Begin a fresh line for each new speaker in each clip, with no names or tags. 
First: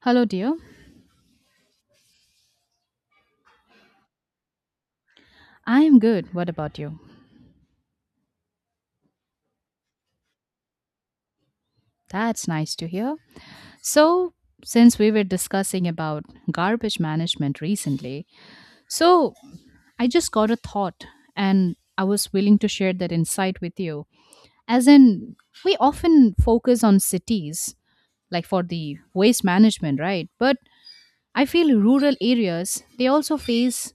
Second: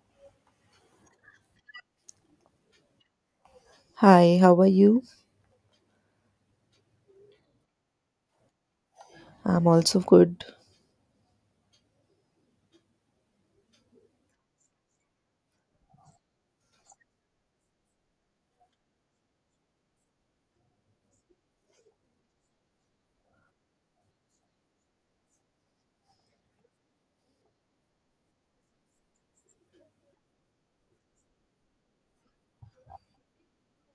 Hello, dear.
Hi, how are you?
I am good. What about you?
I'm also good.
That's nice to hear. So, since we were discussing about garbage management recently, so I just got a thought and I was willing to share that insight with you. As in, we often focus on cities like for the waste management, right? But I feel rural areas they also face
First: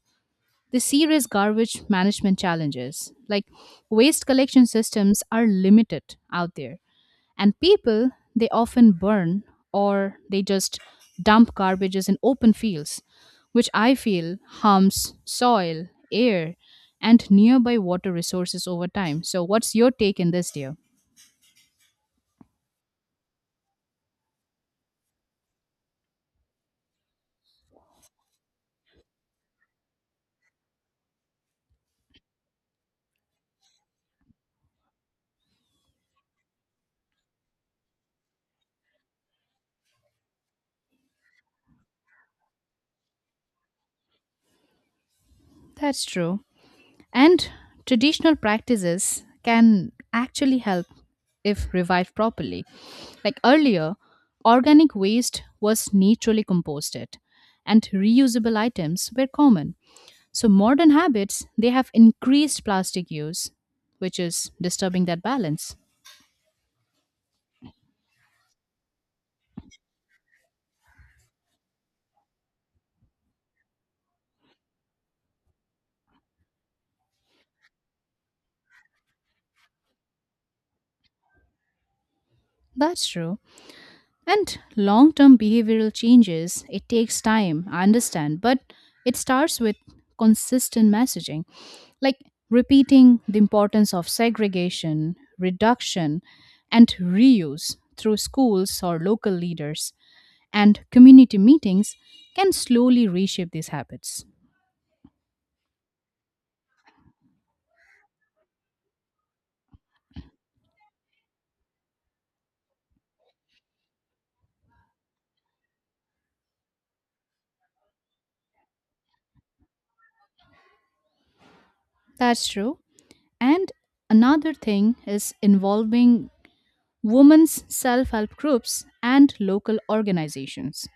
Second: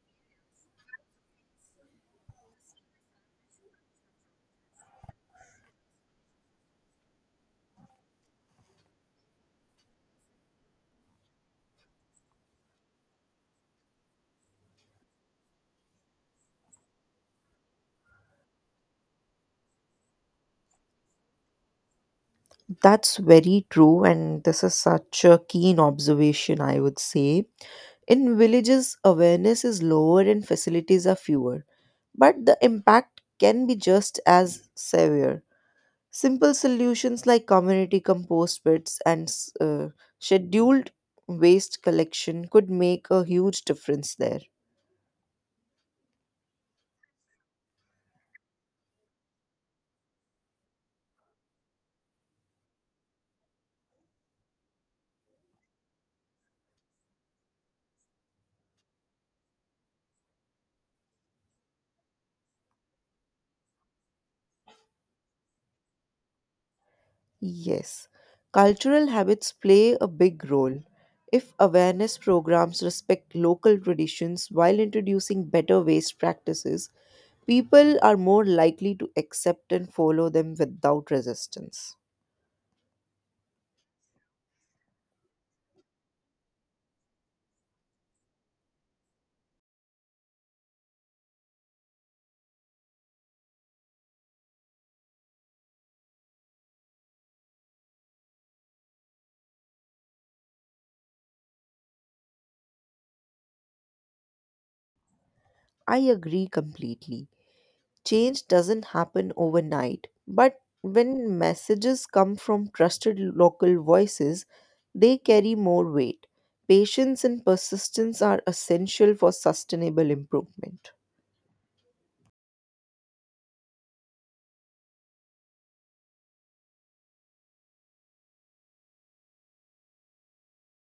the serious garbage management challenges. Like waste collection systems are limited out there. And people, they often burn or they just dump garbages in open fields, which I feel harms soil, air, and nearby water resources over time. So, what's your take in this, dear?
That's very true, and this is such a keen observation, I would say. In villages, awareness is lower and facilities are fewer, but the impact can be just as severe. Simple solutions like community compost pits and scheduled waste collection could make a huge difference there.
That's true. And traditional practices can actually help if revived properly. Like earlier, organic waste was naturally composted and reusable items were common. So modern habits, they have increased plastic use, which is disturbing that balance.
Yes, cultural habits play a big role. If awareness programs respect local traditions while introducing better waste practices, people are more likely to accept and follow them without resistance.
That's true. And long term behavioral changes, it takes time, I understand, but it starts with consistent messaging, like repeating the importance of segregation, reduction, and reuse through schools or local leaders and community meetings can slowly reshape these habits.
I agree completely. Change doesn't happen overnight, but when messages come from trusted local voices, they carry more weight. Patience and persistence are essential for sustainable improvement.
That's true. And another thing is involving women's self help groups and local organizations,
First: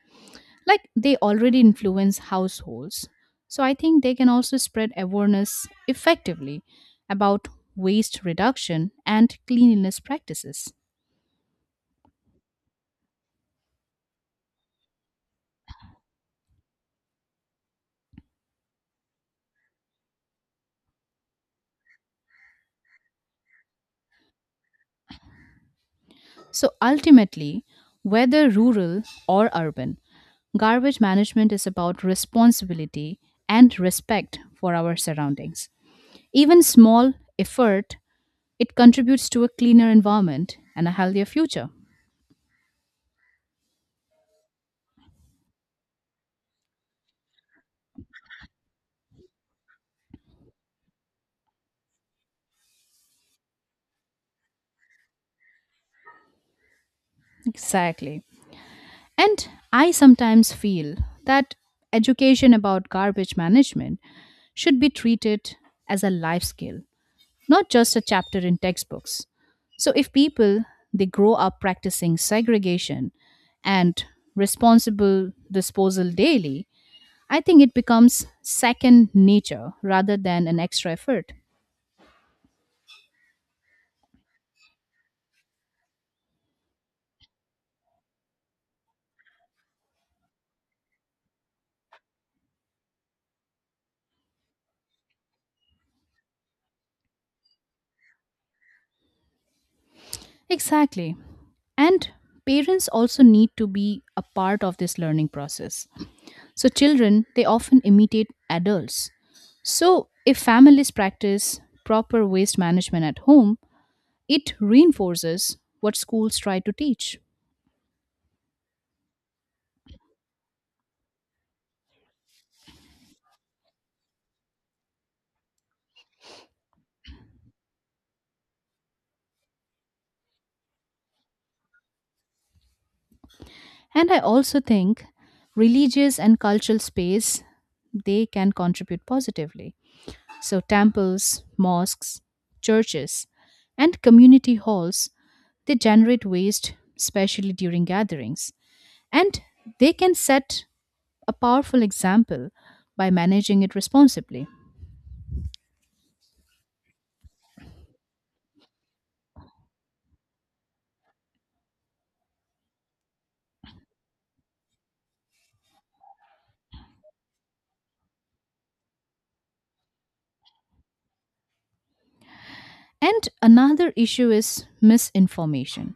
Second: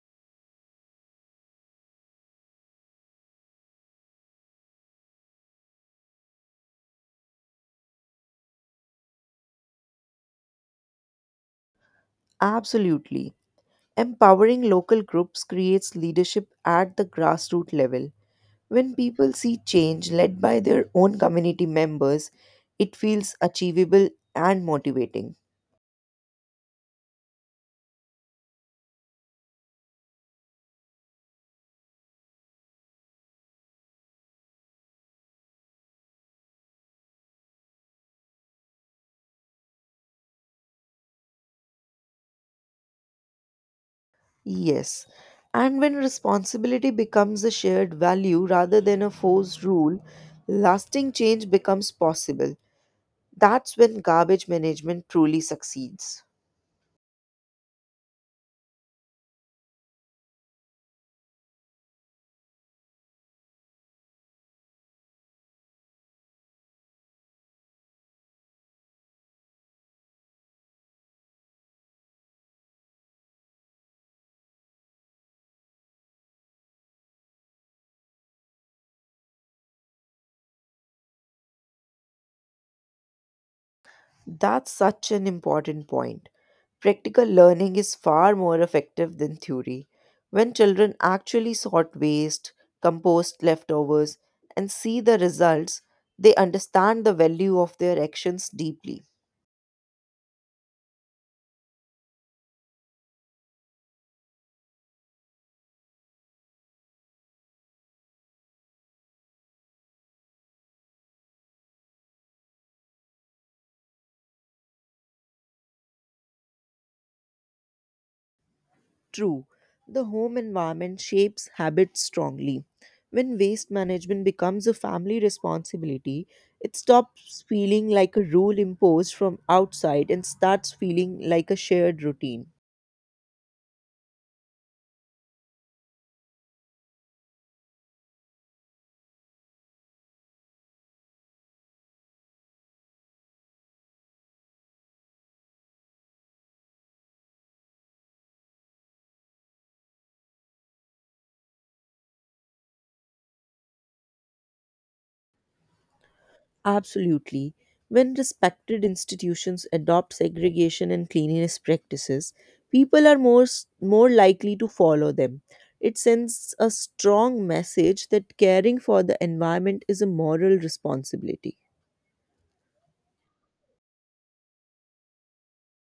like they already influence households, so I think they can also spread awareness effectively about waste reduction and cleanliness practices.
Absolutely. Empowering local groups creates leadership at the grassroots level. When people see change led by their own community members, it feels achievable and motivating.
So ultimately, whether rural or urban, garbage management is about responsibility and respect for our surroundings. Even small effort, it contributes to a cleaner environment and a healthier future.
Yes. And when responsibility becomes a shared value rather than a forced rule, lasting change becomes possible. That's when garbage management truly succeeds.
Exactly. And I sometimes feel that education about garbage management should be treated as a life skill, not just a chapter in textbooks. So if people they grow up practicing segregation and responsible disposal daily, I think it becomes second nature rather than an extra effort.
That's such an important point. Practical learning is far more effective than theory. When children actually sort waste, compost leftovers, and see the results, they understand the value of their actions deeply.
Exactly. And parents also need to be a part of this learning process. So children, they often imitate adults. So if families practice proper waste management at home, it reinforces what schools try to teach.
True, the home environment shapes habits strongly. When waste management becomes a family responsibility, it stops feeling like a rule imposed from outside and starts feeling like a shared routine.
And I also think religious and cultural space they can contribute positively. So temples, mosques, churches, and community halls they generate waste, especially during gatherings, and they can set a powerful example by managing it responsibly.
Absolutely. When respected institutions adopt segregation and cleanliness practices, people are more likely to follow them. It sends a strong message that caring for the environment is a moral responsibility.
And another issue is misinformation.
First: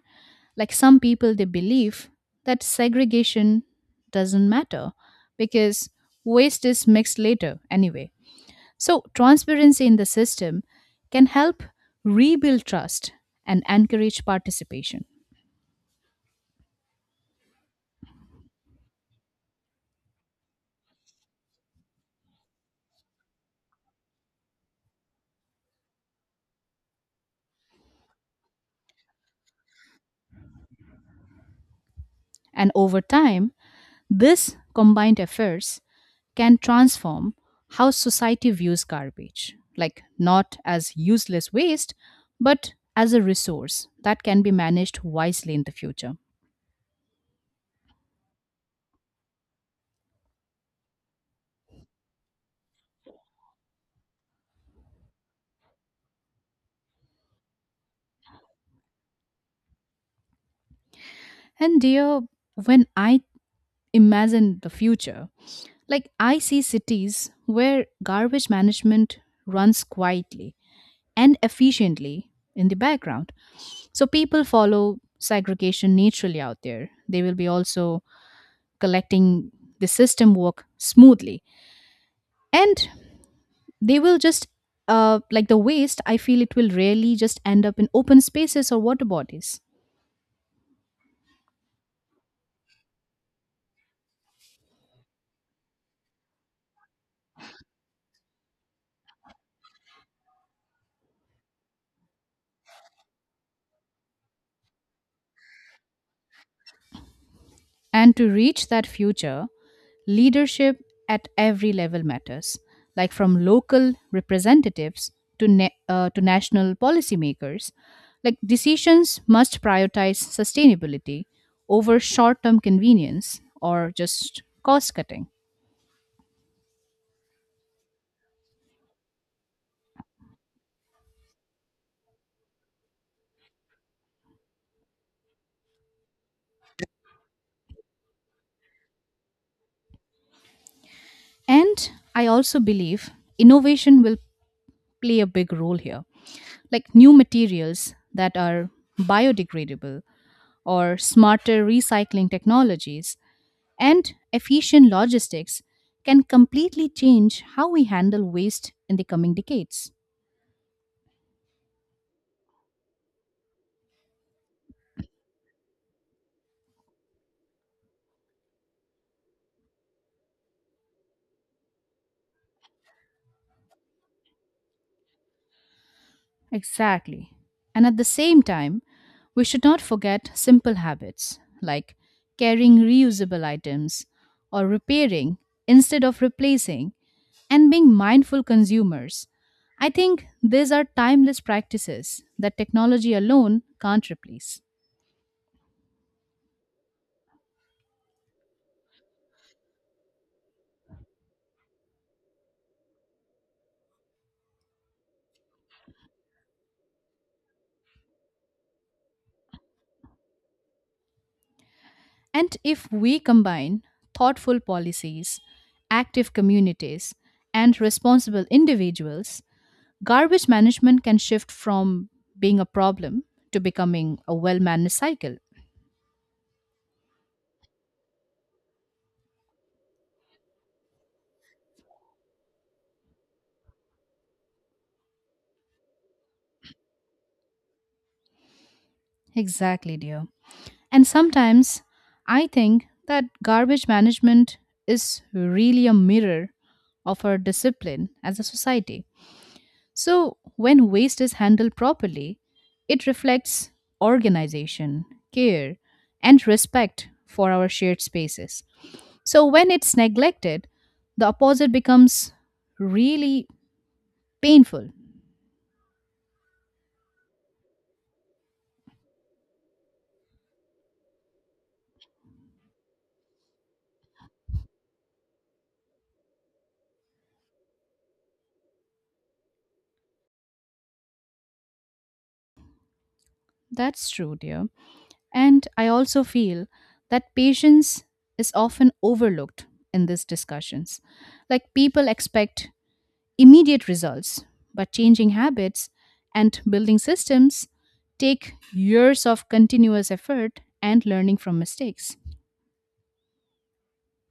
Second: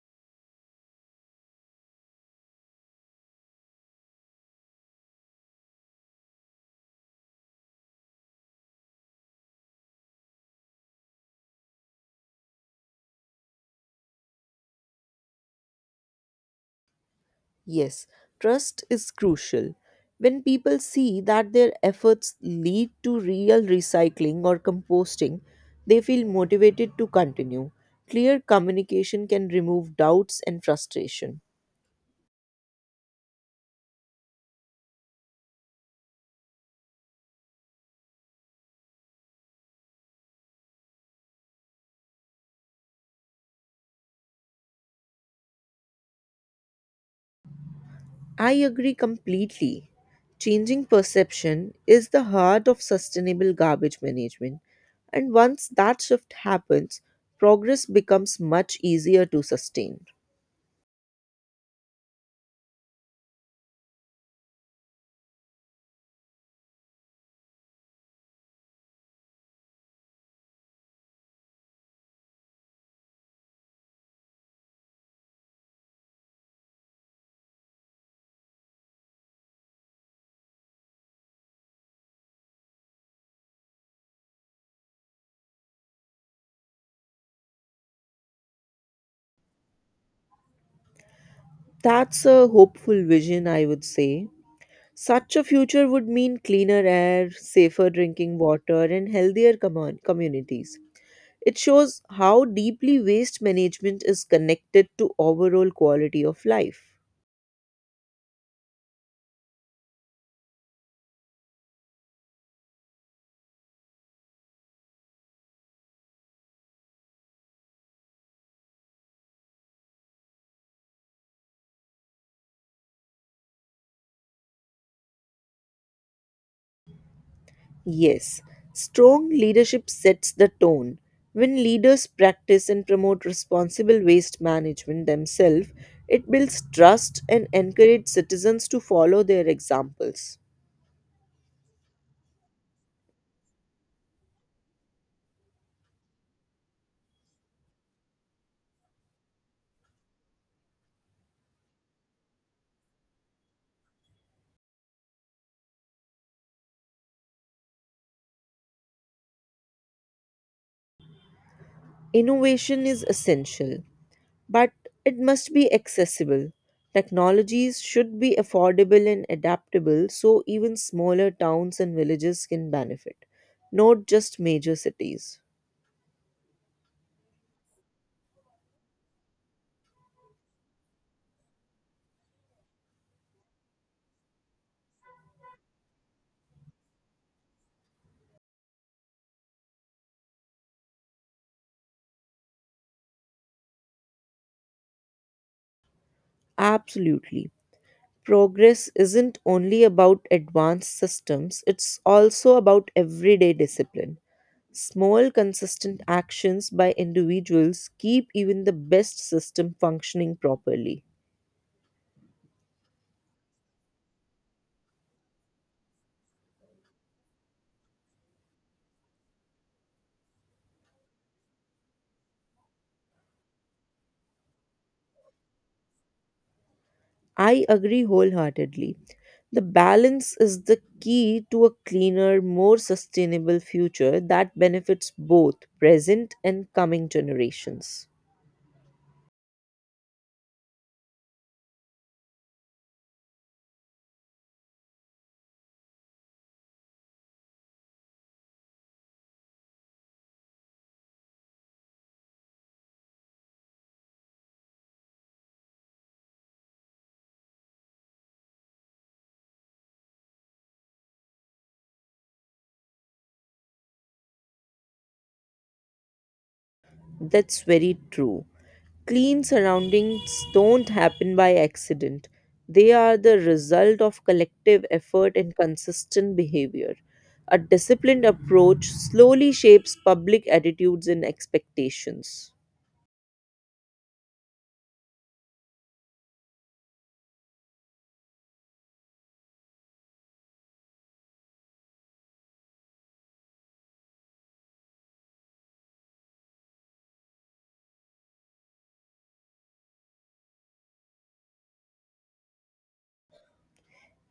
Like some people, they believe that segregation doesn't matter because waste is mixed later anyway. So, transparency in the system can help rebuild trust and encourage participation.
Yes, trust is crucial. When people see that their efforts lead to real recycling or composting, they feel motivated to continue. Clear communication can remove doubts and frustration.
And over time, this combined efforts can transform how society views garbage, like not as useless waste, but as a resource that can be managed wisely in the future.
I agree completely. Changing perception is the heart of sustainable garbage management, and once that shift happens, progress becomes much easier to sustain.
And dear, when I imagine the future, like I see cities where garbage management runs quietly and efficiently in the background. So people follow segregation naturally out there. They will be also collecting the system work smoothly. And they will just like the waste I feel it will really just end up in open spaces or water bodies.
That's a hopeful vision, I would say. Such a future would mean cleaner air, safer drinking water, and healthier communities. It shows how deeply waste management is connected to overall quality of life.
And to reach that future, leadership at every level matters, like from local representatives to national policymakers, like decisions must prioritize sustainability over short term convenience or just cost cutting.
Yes, strong leadership sets the tone. When leaders practice and promote responsible waste management themselves, it builds trust and encourages citizens to follow their examples.
And I also believe innovation will play a big role here. Like new materials that are biodegradable or smarter recycling technologies and efficient logistics can completely change how we handle waste in the coming decades.
Innovation is essential, but it must be accessible. Technologies should be affordable and adaptable so even smaller towns and villages can benefit, not just major cities.
Exactly. And at the same time, we should not forget simple habits like carrying reusable items or repairing instead of replacing and being mindful consumers. I think these are timeless practices that technology alone can't replace.
Absolutely. Progress isn't only about advanced systems, it's also about everyday discipline. Small, consistent actions by individuals keep even the best system functioning properly.
And if we combine thoughtful policies, active communities, and responsible individuals, garbage management can shift from being a problem to becoming a well managed cycle.
I agree wholeheartedly. The balance is the key to a cleaner, more sustainable future that benefits both present and coming generations.
Exactly, dear. And sometimes I think that garbage management is really a mirror of our discipline as a society. So, when waste is handled properly, it reflects organization, care, and respect for our shared spaces. So, when it's neglected, the opposite becomes really painful.
That's very true. Clean surroundings don't happen by accident, they are the result of collective effort and consistent behavior. A disciplined approach slowly shapes public attitudes and expectations.
That's true, dear. And I also feel that patience is often overlooked in these discussions. Like people expect immediate results, but changing habits and building systems take years of continuous effort and learning from mistakes.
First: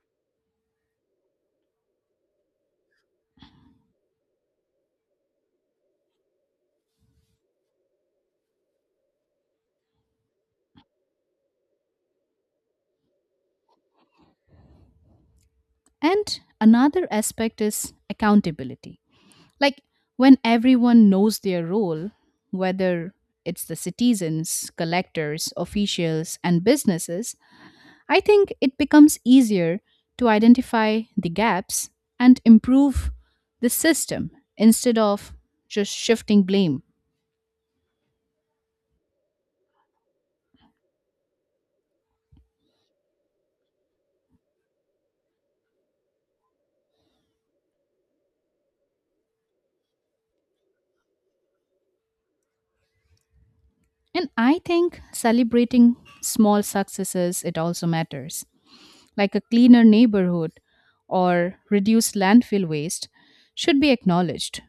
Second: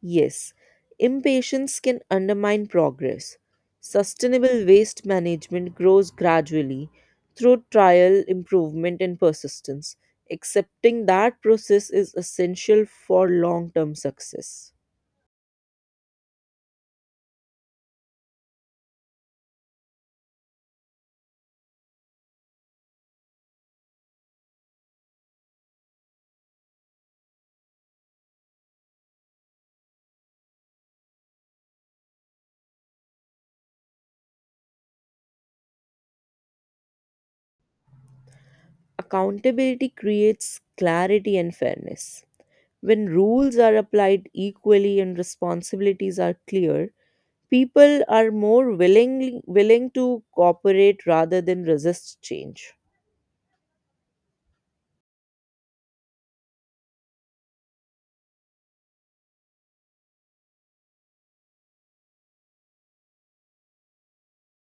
Yes, impatience can undermine progress. Sustainable waste management grows gradually through trial, improvement, and persistence. Accepting that process is essential for long term success.
And another aspect is accountability. Like when everyone knows their role, whether it's the citizens, collectors, officials, and businesses, I think it becomes easier to identify the gaps and improve the system instead of just shifting blame.
Accountability creates clarity and fairness. When rules are applied equally and responsibilities are clear, people are willing to cooperate rather than resist change.
And I think celebrating small successes, it also matters, like a cleaner neighborhood or reduced landfill waste, should be acknowledged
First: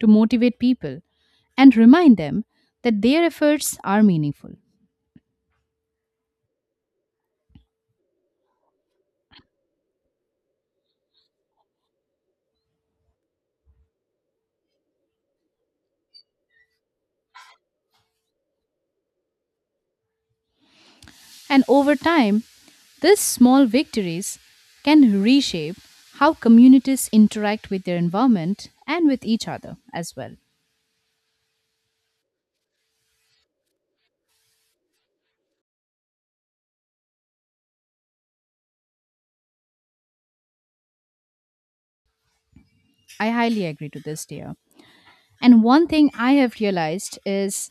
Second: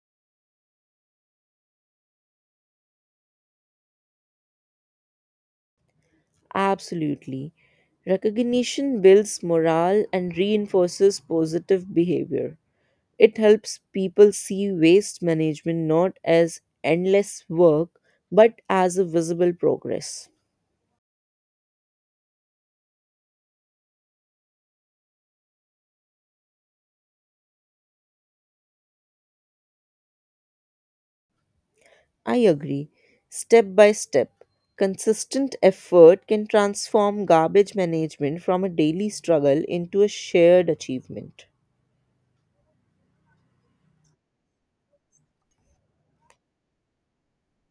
to motivate people and remind them that their efforts are meaningful.
Absolutely. Recognition builds morale and reinforces positive behavior. It helps people see waste management not as endless work but as a visible progress.
And over time, these small victories can reshape how communities interact with their environment and with each other as well.
I agree. Step by step, consistent effort can transform garbage management from a daily struggle into a shared achievement.
I highly agree to this, dear. And one thing I have realized is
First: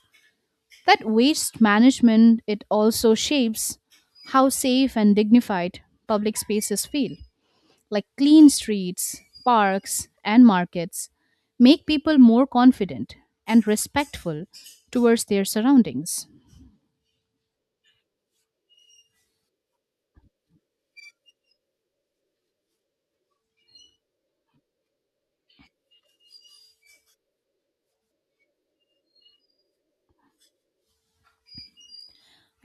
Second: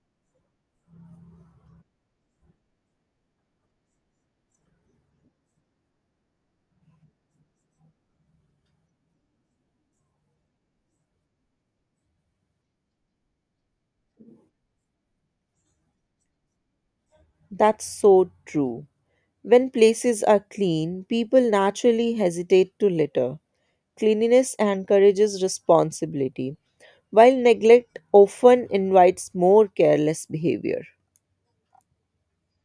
that waste management it also shapes how safe and dignified public spaces feel. Like clean streets, parks, and markets make people more confident and respectful towards their surroundings.
That's so true. When places are clean, people naturally hesitate to litter. Cleanliness encourages responsibility, while neglect often invites more careless behavior.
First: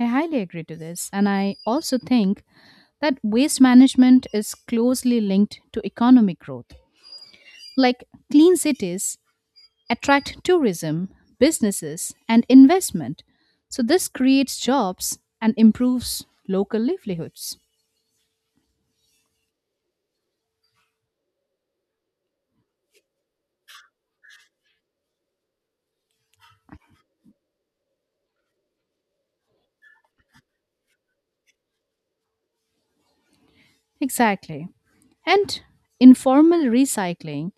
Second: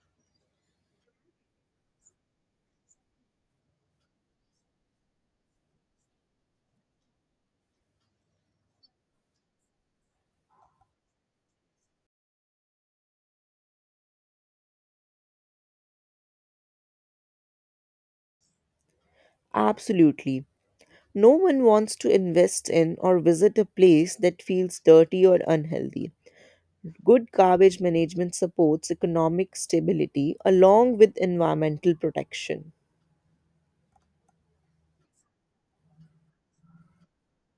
I highly agree to this. And I also think that waste management is closely linked to economic growth. Like clean cities attract tourism, businesses, and investment. So this creates jobs and improves local livelihoods.
Absolutely. No one wants to invest in or visit a place that feels dirty or unhealthy. Good garbage management supports economic stability along with environmental protection.
Exactly. And informal recycling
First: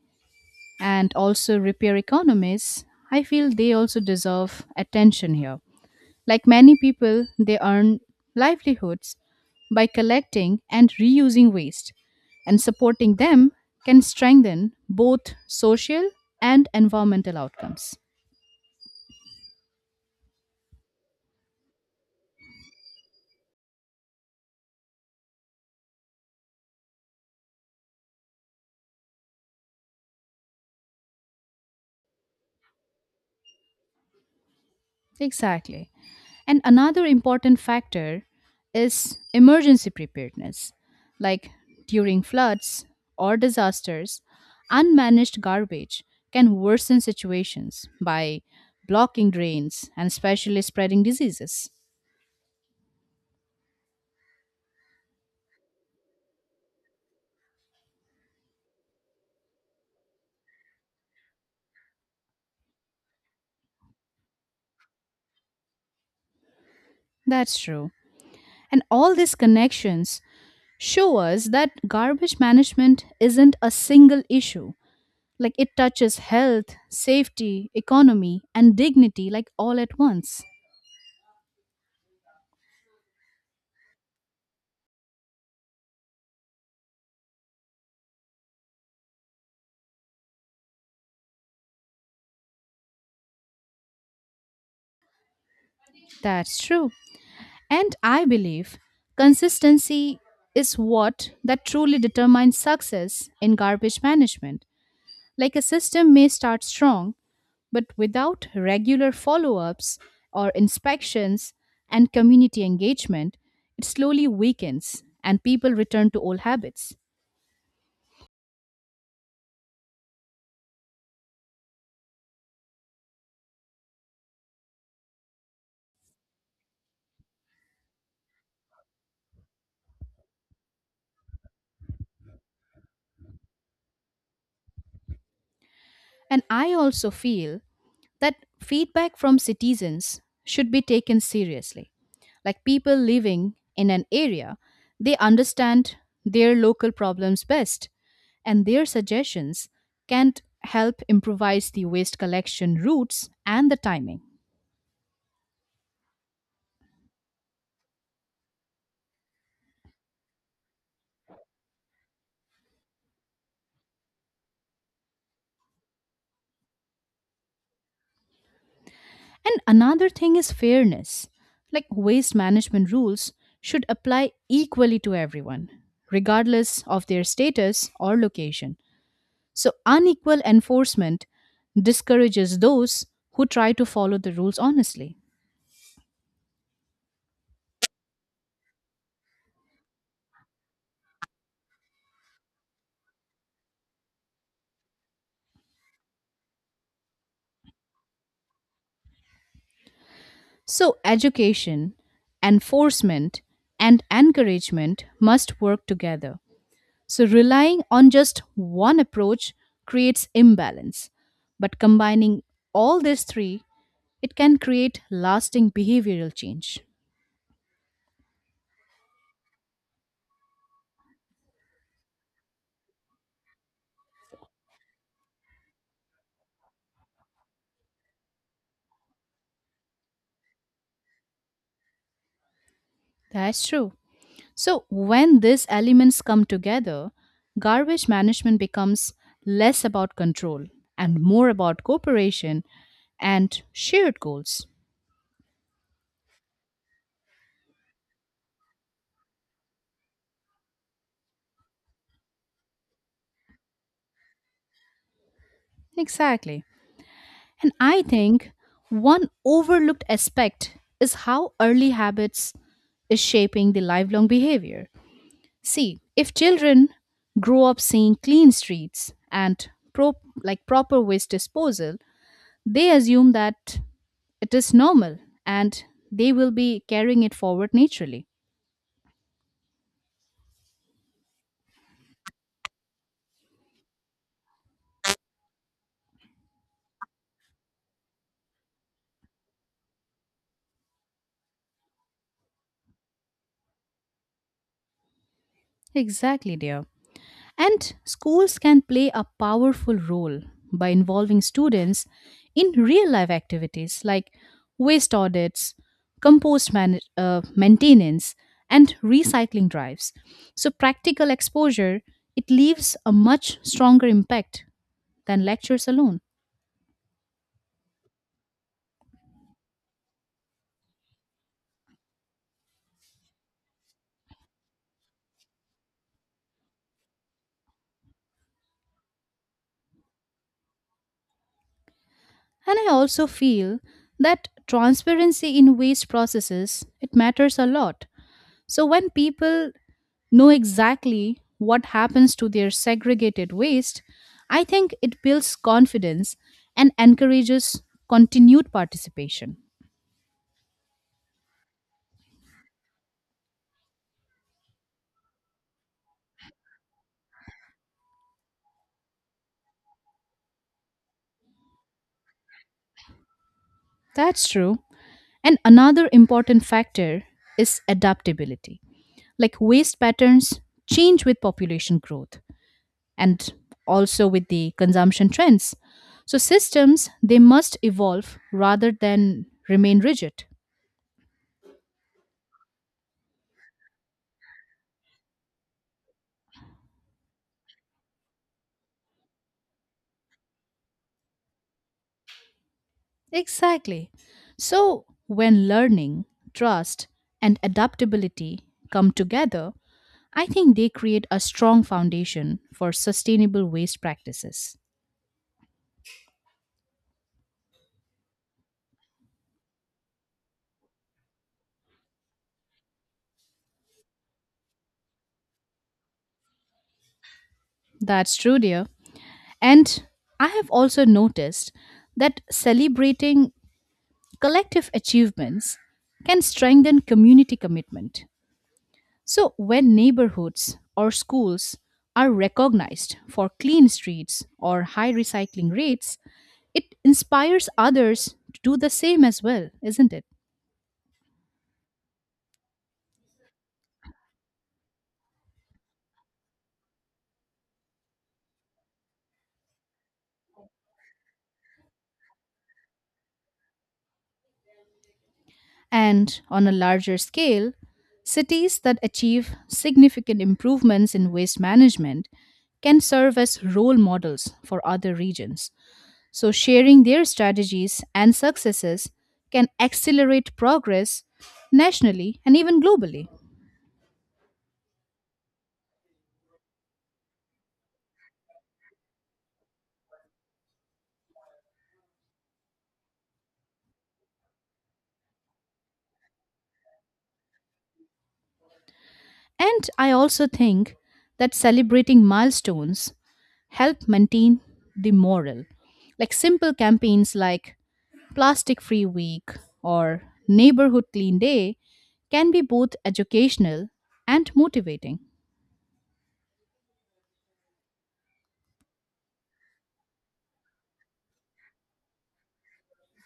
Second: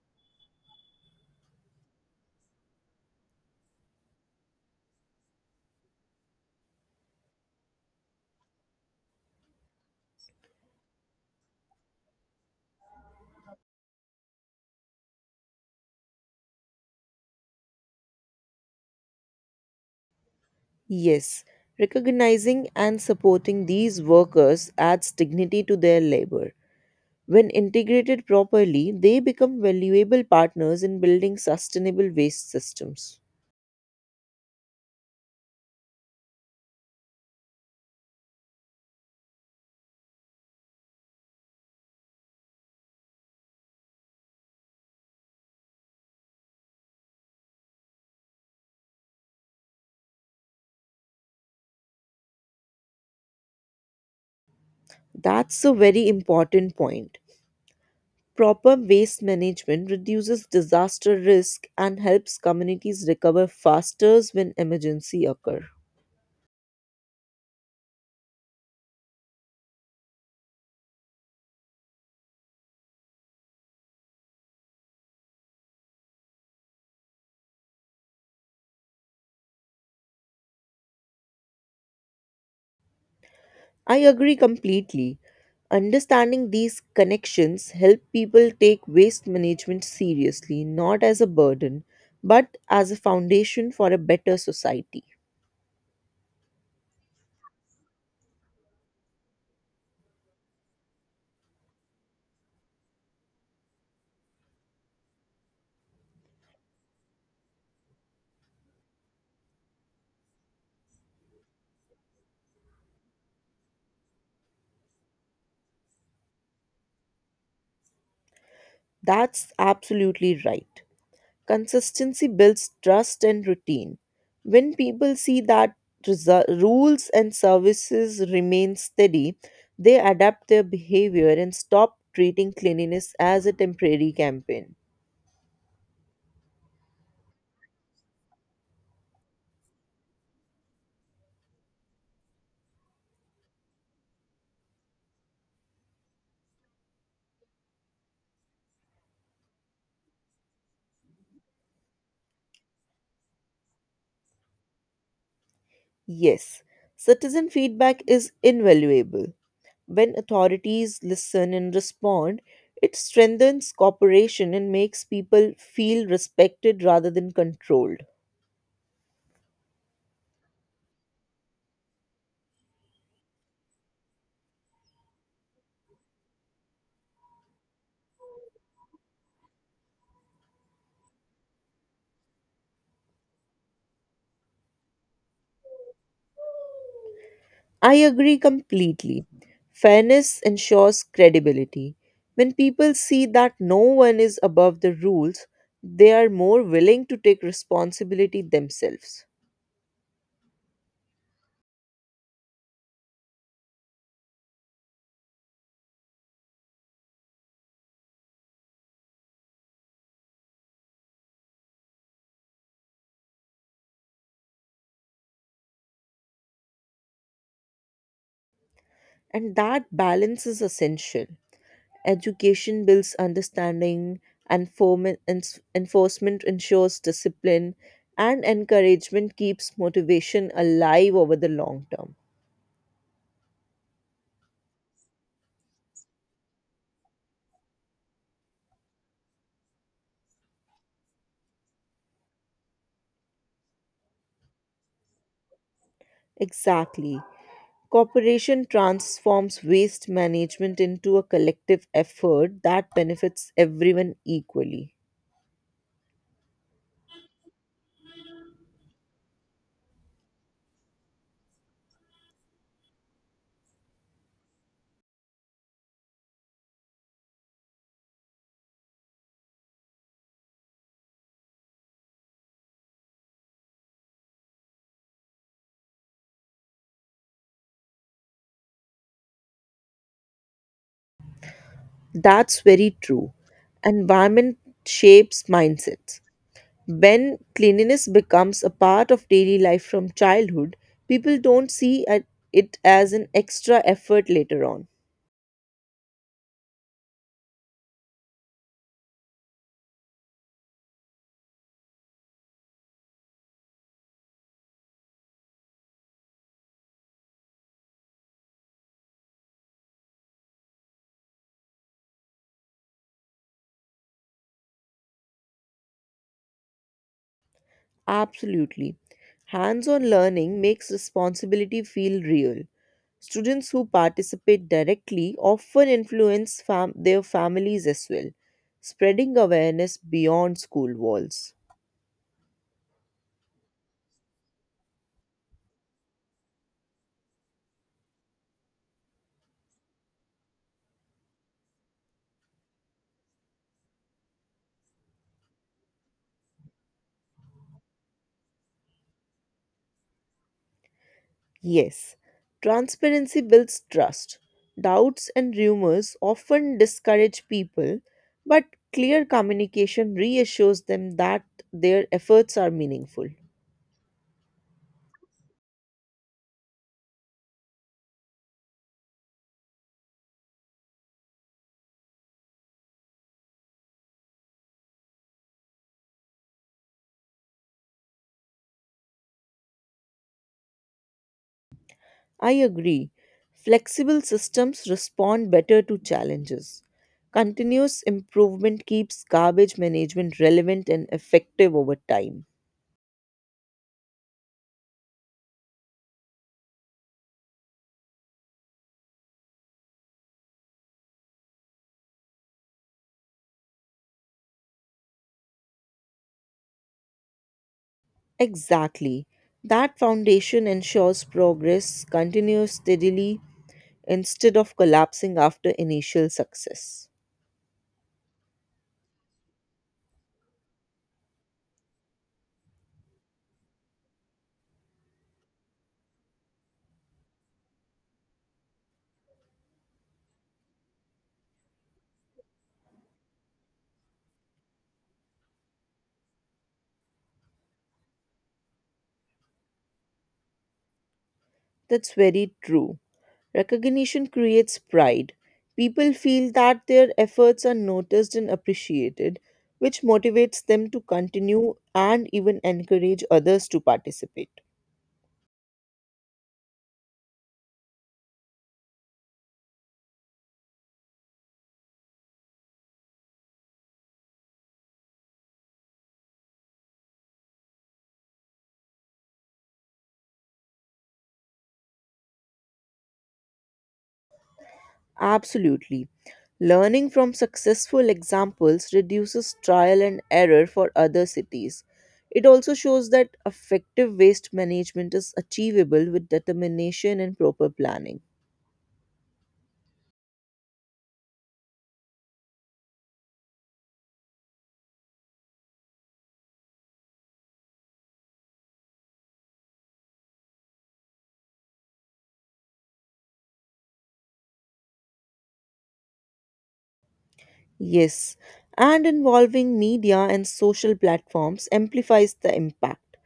and also repair economies, I feel they also deserve attention here. Like many people, they earn livelihoods by collecting and reusing waste, and supporting them can strengthen both social and environmental outcomes.
Yes, recognizing and supporting these workers adds dignity to their labor. When integrated properly, they become valuable partners in building sustainable waste systems.
Exactly. And another important factor is emergency preparedness. Like during floods or disasters, unmanaged garbage can worsen situations by blocking drains and especially spreading diseases.
That's a very important point. Proper waste management reduces disaster risk and helps communities recover faster when emergency occur.
That's true. And all these connections show us that garbage management isn't a single issue. Like it touches health, safety, economy, and dignity, like all at once.
I agree completely. Understanding these connections help people take waste management seriously, not as a burden, but as a foundation for a better society.
That's true. And I believe consistency is what that truly determines success in garbage management. Like a system may start strong, but without regular follow ups or inspections and community engagement, it slowly weakens and people return to old habits.
That's absolutely right. Consistency builds trust and routine. When people see that rules and services remain steady, they adapt their behavior and stop treating cleanliness as a temporary campaign.
And I also feel that feedback from citizens should be taken seriously. Like people living in an area, they understand their local problems best, and their suggestions can help improvise the waste collection routes and the timing.
Yes, citizen feedback is invaluable. When authorities listen and respond, it strengthens cooperation and makes people feel respected rather than controlled.
And another thing is fairness. Like waste management rules should apply equally to everyone, regardless of their status or location. So, unequal enforcement discourages those who try to follow the rules honestly.
I agree completely. Fairness ensures credibility. When people see that no one is above the rules, they are more willing to take responsibility themselves.
So, education, enforcement, and encouragement must work together. So, relying on just one approach creates imbalance. But combining all these three it can create lasting behavioral change.
And that balance is essential. Education builds understanding, and enforcement ensures discipline, and encouragement keeps motivation alive over the long term.
That's true. So, when these elements come together, garbage management becomes less about control and more about cooperation and shared goals.
Exactly. Cooperation transforms waste management into a collective effort that benefits everyone equally.
Exactly. And I think one overlooked aspect is how early habits is shaping the lifelong behavior. See, if children grow up seeing clean streets and pro- like proper waste disposal, they assume that it is normal and they will be carrying it forward naturally.
That's very true. Environment shapes mindsets. When cleanliness becomes a part of daily life from childhood, people don't it as an extra effort later on.
Exactly, dear. And schools can play a powerful role by involving students in real life activities like waste audits, compost maintenance, and recycling drives. So, practical exposure it leaves a much stronger impact than lectures alone.
Absolutely. Hands on learning makes responsibility feel real. Students who participate directly often influence their families as well, spreading awareness beyond school walls.
And I also feel that transparency in waste processes, it matters a lot. So when people know exactly what happens to their segregated waste, I think it builds confidence and encourages continued participation.
Yes, transparency builds trust. Doubts and rumors often discourage people, but clear communication reassures them that their efforts are meaningful.
That's true. And another important factor is adaptability. Like waste patterns change with population growth, and also with the consumption trends. So systems they must evolve rather than remain rigid.
I agree. Flexible systems respond better to challenges. Continuous improvement keeps garbage management relevant and effective over time.
Exactly. So when learning, trust and adaptability come together, I think they create a strong foundation for sustainable waste practices.
Exactly. That foundation ensures progress continues steadily instead of collapsing after initial success.
That's true, dear. And I have also noticed that celebrating collective achievements can strengthen community commitment. So, when neighborhoods or schools are recognized for clean streets or high recycling rates, it inspires others to do the same as well, isn't it?
That's very true. Recognition creates pride. People feel that their efforts are noticed and appreciated, which motivates them to continue and even encourage others to participate.
And on a larger scale, cities that achieve significant improvements in waste management can serve as role models for other regions. So, sharing their strategies and successes can accelerate progress nationally and even globally.
Absolutely. Learning from successful examples reduces trial and error for other cities. It also shows that effective waste management is achievable with determination and proper planning.
And I also think that celebrating milestones help maintain the morale. Like simple campaigns like Plastic Free Week or Neighborhood Clean Day can be both educational and motivating.
Yes, and involving media and social platforms amplifies the impact.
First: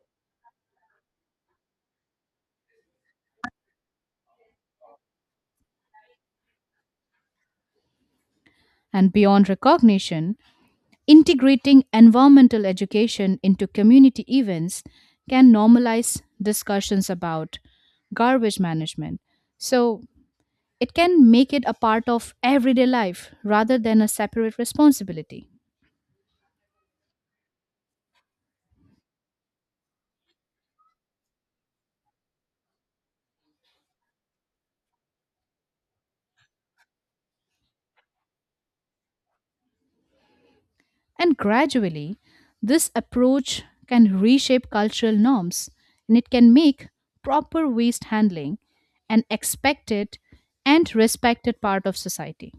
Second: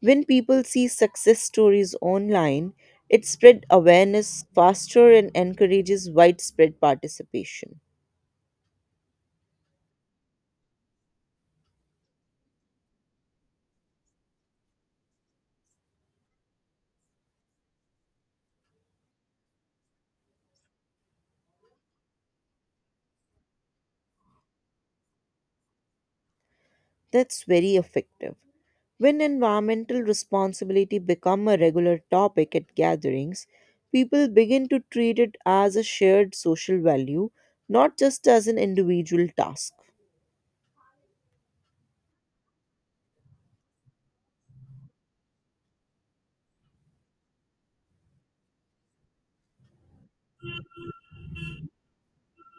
When people see success stories online, it spread awareness faster and encourages widespread participation.
And beyond recognition, integrating environmental education into community events can normalize discussions about garbage management. So, it can make it a part of everyday life rather than a separate responsibility.
That's very effective. When environmental responsibility become a regular topic at gatherings, people begin to treat it as a shared social value, not just as an individual task.
And gradually, this approach can reshape cultural norms and it can make proper waste handling an expected and respected part of society.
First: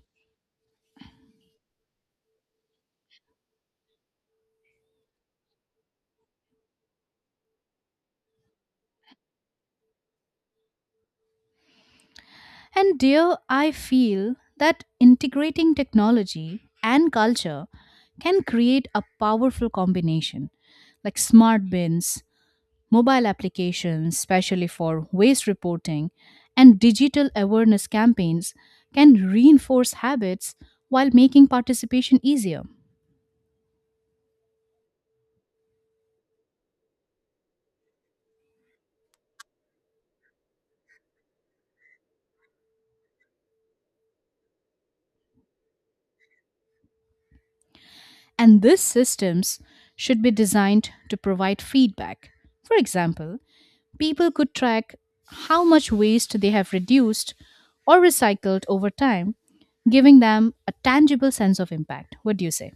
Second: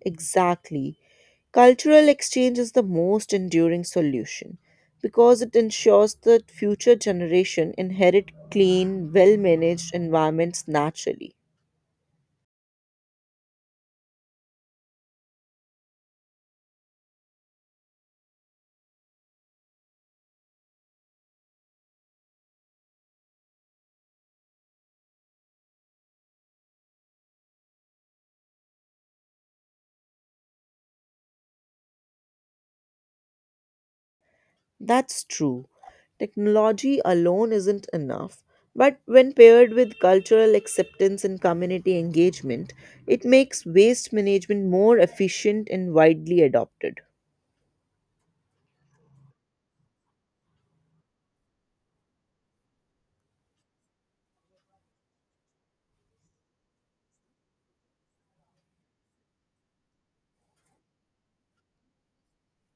Exactly. Cultural exchange is the most enduring solution because it ensures that future generation inherit clean, well-managed environments naturally.
And dear, I feel that integrating technology and culture can create a powerful combination like smart bins, mobile applications, especially for waste reporting, and digital awareness campaigns can reinforce habits while making participation easier.
That's true. Technology alone isn't enough, but when paired with cultural acceptance and community engagement, it makes waste management more efficient and widely adopted.
And these systems should be designed to provide feedback. For example, people could track how much waste they have reduced or recycled over time, giving them a tangible sense of impact. What do you say?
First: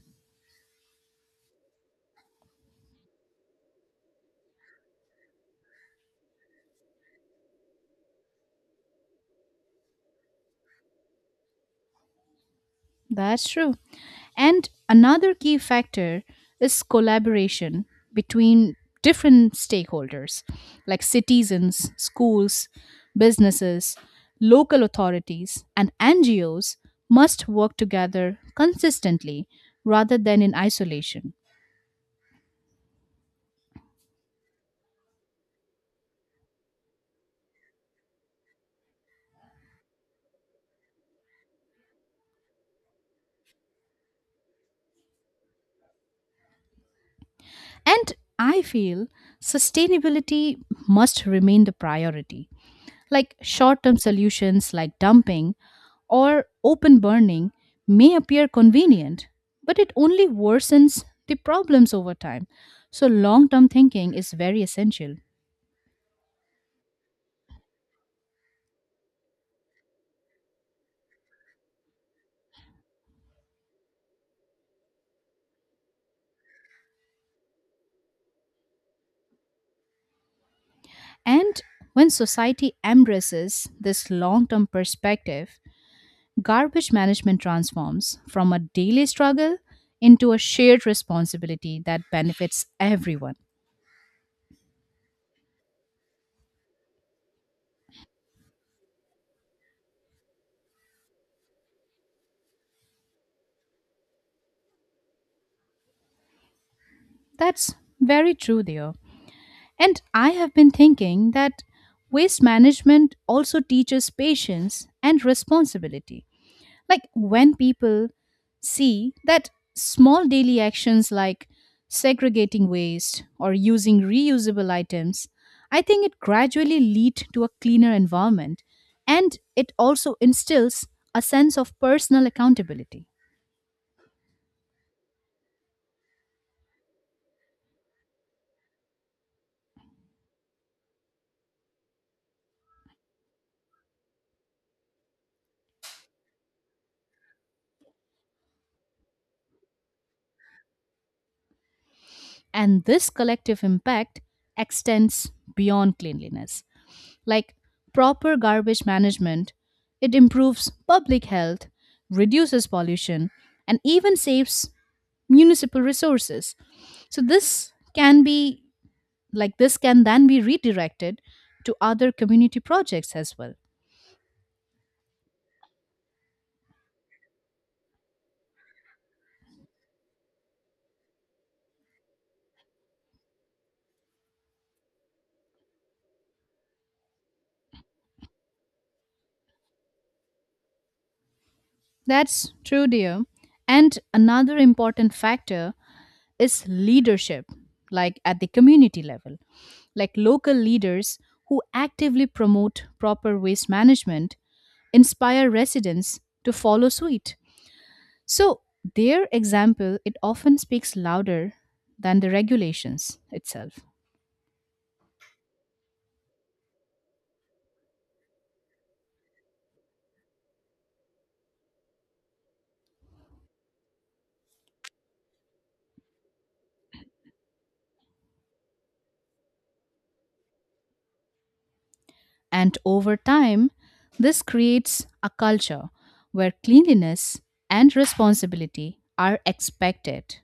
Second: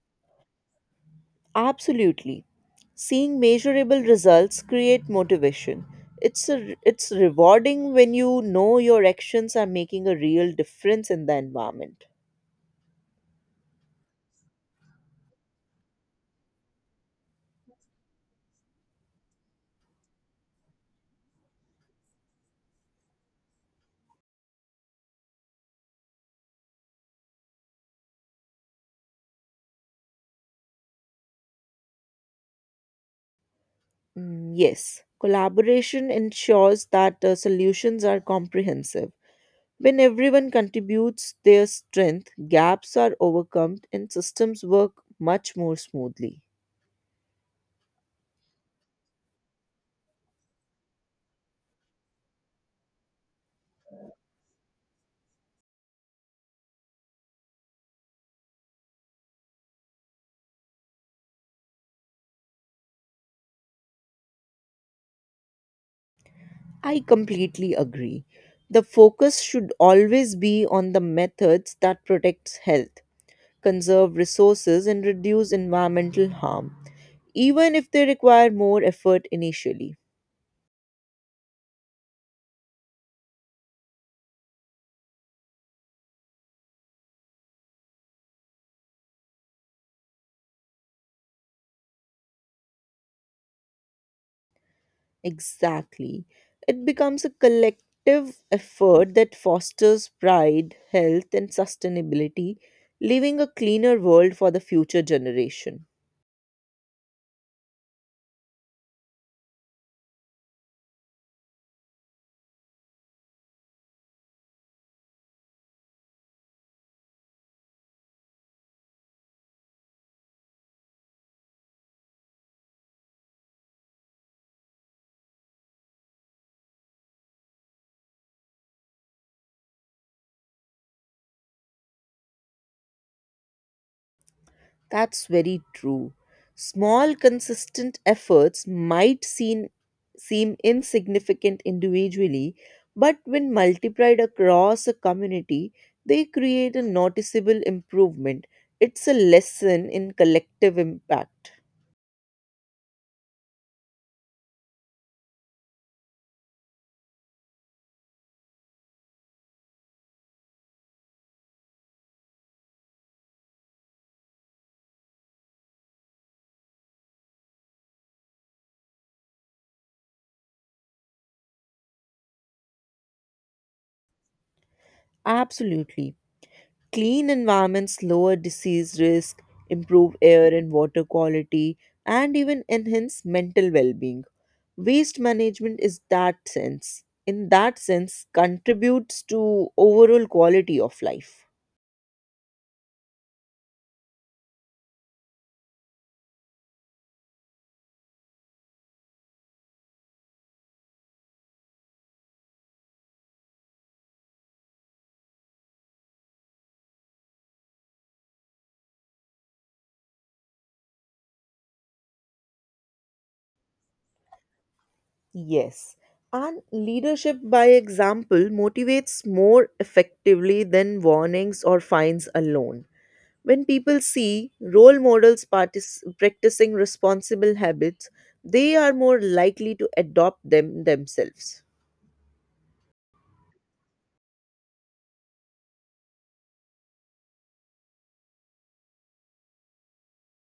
Absolutely. Seeing measurable results create motivation. It's rewarding when you know your actions are making a real difference in the environment.
That's true. And another key factor is collaboration between different stakeholders like citizens, schools, businesses, local authorities, and NGOs must work together consistently rather than in isolation.
Mm, yes, collaboration ensures that solutions are comprehensive. When everyone contributes their strength, gaps are overcome and systems work much more smoothly.
And I feel sustainability must remain the priority. Like short term solutions like dumping or open burning may appear convenient, but it only worsens the problems over time. So, long term thinking is very essential.
I completely agree. The focus should always be on the methods that protects health conserve resources, and reduce environmental harm, even if they require more effort initially.
And when society embraces this long term perspective, garbage management transforms from a daily struggle into a shared responsibility that benefits everyone.
Exactly. It becomes a collective effort that fosters pride, health, and sustainability, leaving a cleaner world for the future generation.
That's very true, dear. And I have been thinking that waste management also teaches patience and responsibility. Like when people see that small daily actions like segregating waste or using reusable items, I think it gradually lead to a cleaner environment and it also instills a sense of personal accountability.
That's very true. Small, consistent efforts seem insignificant individually, but when multiplied across a community, they create a noticeable improvement. It's a lesson in collective impact.
And this collective impact extends beyond cleanliness like proper garbage management, it improves public health, reduces pollution, and even saves municipal resources. So this can be like this can then be redirected to other community projects as well.
Absolutely. Clean environments lower disease risk, improve air and water quality, and even enhance mental well being. Waste management is that sense in that sense contributes to overall quality of life.
That's true, dear. And another important factor is leadership, like at the community level. Like local leaders who actively promote proper waste management inspire residents to follow suit. So, their example it often speaks louder than the regulations itself.
Yes, and leadership by example motivates more effectively than warnings or fines alone. When people see role models practicing responsible habits, they are more likely to adopt them themselves.
And over time, this creates a culture where cleanliness and responsibility are expected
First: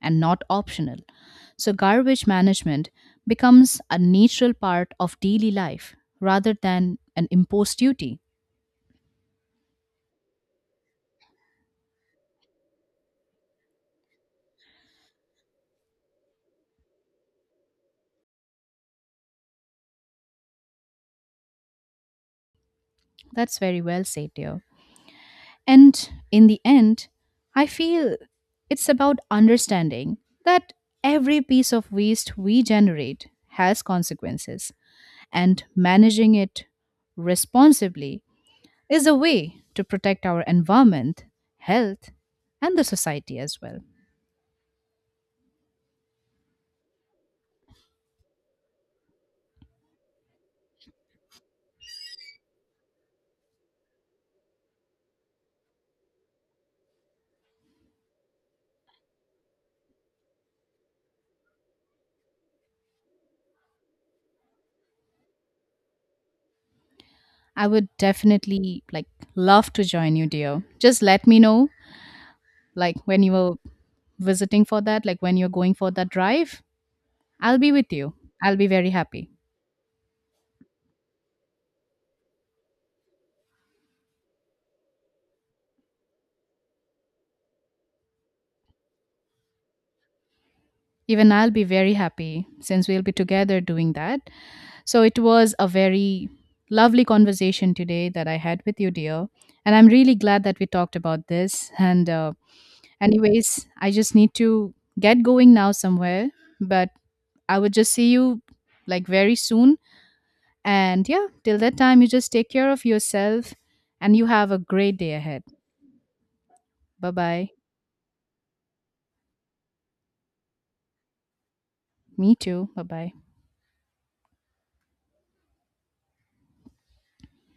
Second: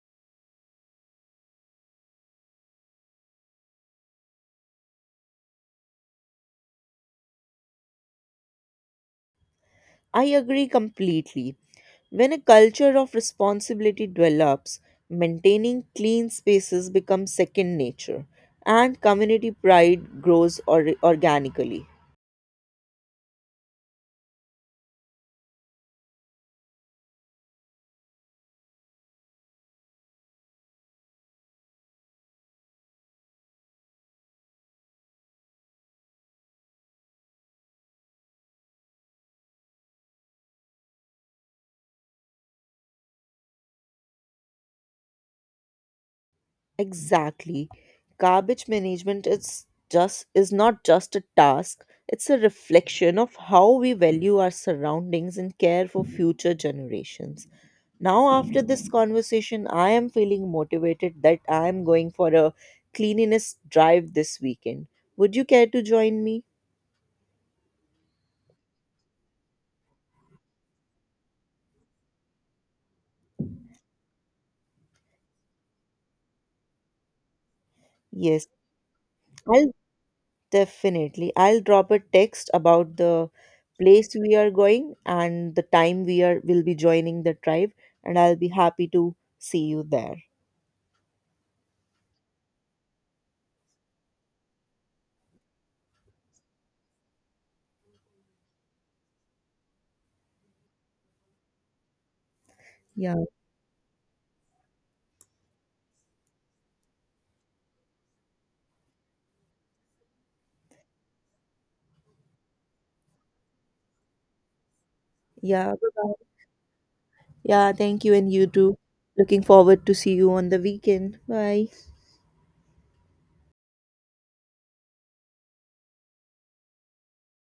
and not optional. So, garbage management becomes a natural part of daily life rather than an imposed duty.
I agree completely. When a culture of responsibility develops, maintaining clean spaces becomes second nature and community pride grows organically.
That's very well said, dear. And in the end, I feel it's about understanding that every piece of waste we generate has consequences, and managing it responsibly is a way to protect our environment, health, and the society as well.
Exactly. Garbage management is not just a task, it's a reflection of how we value our surroundings and care for future generations. Now after this conversation, I am feeling motivated that I am going for a cleanliness drive this weekend. Would you care to join me?
I would definitely like love to join you, dear. Just let me know like when you are visiting for that, like when you're going for that drive, I'll be with you.
Yes.
I'll be very happy.
I'll Definitely. I'll drop a text about the place we are going and the time we are will be joining the tribe and I'll be happy to see you there.
Even I'll be very happy since we'll be together doing that. So it was a very lovely conversation today that I had with you, dear. And I'm really glad that we talked about this.
Yeah.
Anyways, I just need to get going now somewhere. But I would just see you like very soon. And yeah, till that time, you just take care of yourself and you have a great day ahead.
Yeah. Bye-bye.
Bye bye.
Yeah, thank you and you too. Looking forward to see you on the weekend. Bye.
Me too. Bye bye.